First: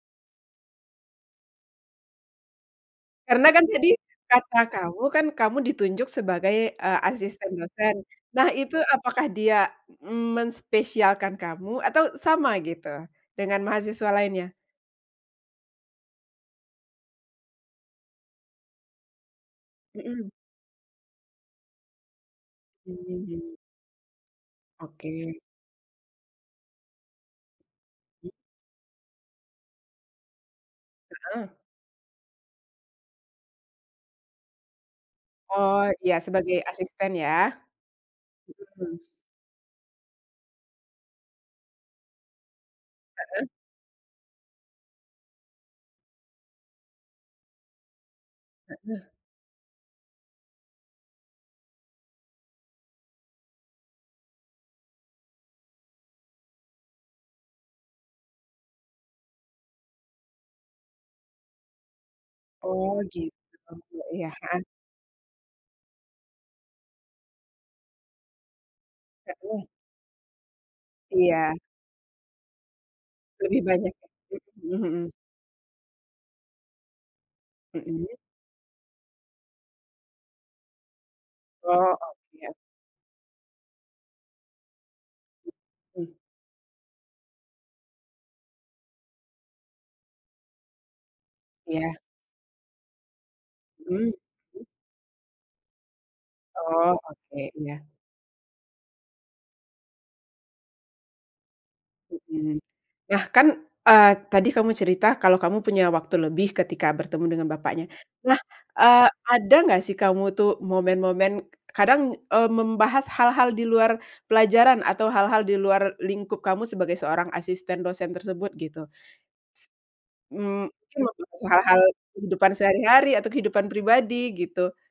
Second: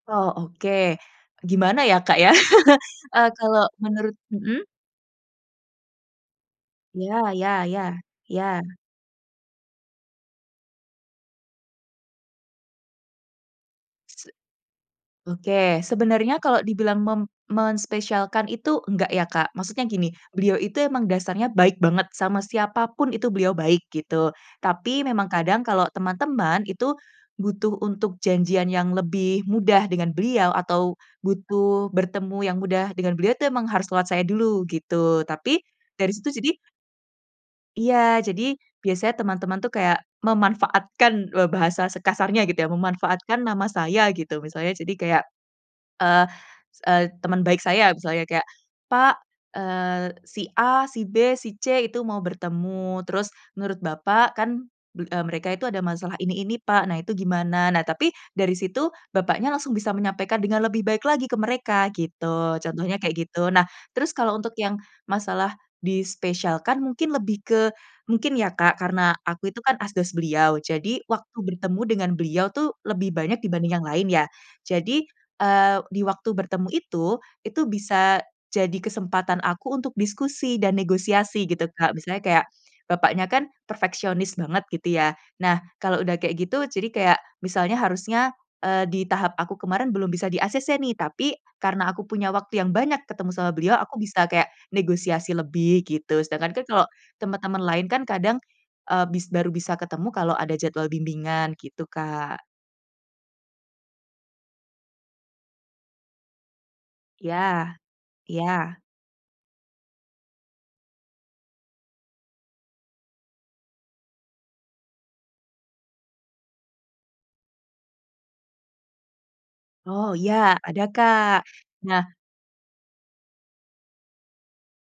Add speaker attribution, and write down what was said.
Speaker 1: Oh oke, gimana ya Kak ya, eee,
Speaker 2: Karena
Speaker 1: kalo
Speaker 2: kan tadi,
Speaker 1: menurut,
Speaker 2: kata
Speaker 1: mhm.
Speaker 2: kamu kan kamu ditunjuk sebagai, eee,
Speaker 1: Iya ya
Speaker 2: asisten
Speaker 1: ya
Speaker 2: dosen nah
Speaker 1: ya.
Speaker 2: itu apakah dia menspesialkan kamu? Atau sama gitu, dengan mahasiswa
Speaker 1: Se
Speaker 2: lainnya?
Speaker 1: oke sebenarnya kalau dibilang mem menspesialkan itu enggak ya Kak maksudnya gini
Speaker 2: Mhm.
Speaker 1: beliau itu emang dasarnya baik banget sama siapa
Speaker 2: Mmm,
Speaker 1: pun itu beliau
Speaker 2: mhm.
Speaker 1: baik gitu tapi memang
Speaker 2: Oke.
Speaker 1: kadang kalau teman-teman itu, butuh untuk janjian yang lebih mudah dengan beliau atau
Speaker 2: Heeh.
Speaker 1: butuh bertemu yang mudah dengan beliau itu memang harus lewat saya dulu gitu tapi,
Speaker 2: Oh
Speaker 1: dari
Speaker 2: iya
Speaker 1: situ jadi
Speaker 2: sebagai asisten ya?
Speaker 1: Iya jadi
Speaker 2: Mhm.
Speaker 1: biasanya teman-teman tuh kayak memanfaatkan loh bahasa sekasarnya gitu ya memanfaatkan
Speaker 2: Heeh.
Speaker 1: nama saya gitu misalnya jadi kayak, eee eee, teman baik saya misalnya kayak,
Speaker 2: Heeh.
Speaker 1: Pak, eee, si A, si B, si C, itu mau bertemu terus menurut Bapak kan be eee, mereka itu ada masalah ini ini pak nah itu gimana? Nah tapi dari situ bapaknya langsung bisa menyampaikan dengan lebih baik lagi ke mereka gitu contohnya
Speaker 2: Oh
Speaker 1: kayak
Speaker 2: gitu
Speaker 1: gitu nah terus
Speaker 2: iya,
Speaker 1: kalau untuk
Speaker 2: heeh.
Speaker 1: yang masalah dispesialkan mungkin lebih ke, mungkin ya Kak karena aku itu
Speaker 2: Heeh.
Speaker 1: kan asdos beliau jadi waktu
Speaker 2: Iya.
Speaker 1: bertemu dengan beliau tuh lebih banyak
Speaker 2: Lebih
Speaker 1: dibanding yang
Speaker 2: banyak ya?
Speaker 1: lain ya
Speaker 2: Mmm,
Speaker 1: jadi,
Speaker 2: mhm.
Speaker 1: eee, diwaktu bertemu itu itu
Speaker 2: Mhm.
Speaker 1: bisa, jadi kesempatan aku untuk diskusi dan negosiasi gitu Kak
Speaker 2: Oh
Speaker 1: misalnya kayak,
Speaker 2: oke.
Speaker 1: bapaknya kan perfeksionis banget gitu ya nah kalau
Speaker 2: Mhm.
Speaker 1: udah kayak gitu jadi kayak misalnya harusnya, eee, di tahap aku kemarin belum bisa di-acc nih tapi karena
Speaker 2: Iya.
Speaker 1: aku punya waktu yang banyak ketemu sama beliau
Speaker 2: Mhm
Speaker 1: aku bisa
Speaker 2: mhm.
Speaker 1: kayak negosiasi lebih gitu sedangkan kan kalau
Speaker 2: Oh oke
Speaker 1: teman-teman
Speaker 2: iya.
Speaker 1: lain kan kadang, eee, bis baru bisa ketemu kalau ada jadwal bimbingan gitu, Kak.
Speaker 2: Mhm, nah kan, eee, tadi kamu cerita kalau kamu punya waktu lebih ketika bertemu dengan
Speaker 1: Iya
Speaker 2: bapaknya nah,
Speaker 1: iya.
Speaker 2: eee, ada nggak sih kamu tuh momen-momen kadang, eee, membahas hal-hal di luar pelajaran atau hal-hal di luar lingkup kamu sebagai seorang asisten dosen tersebut gitu?
Speaker 1: Oh iya
Speaker 2: Ss mmm,
Speaker 1: ada
Speaker 2: mungkin ngobrol
Speaker 1: Kak
Speaker 2: soal hal-hal
Speaker 1: nah.
Speaker 2: kehidupan sehari-hari atau kehidupan pribadi gitu.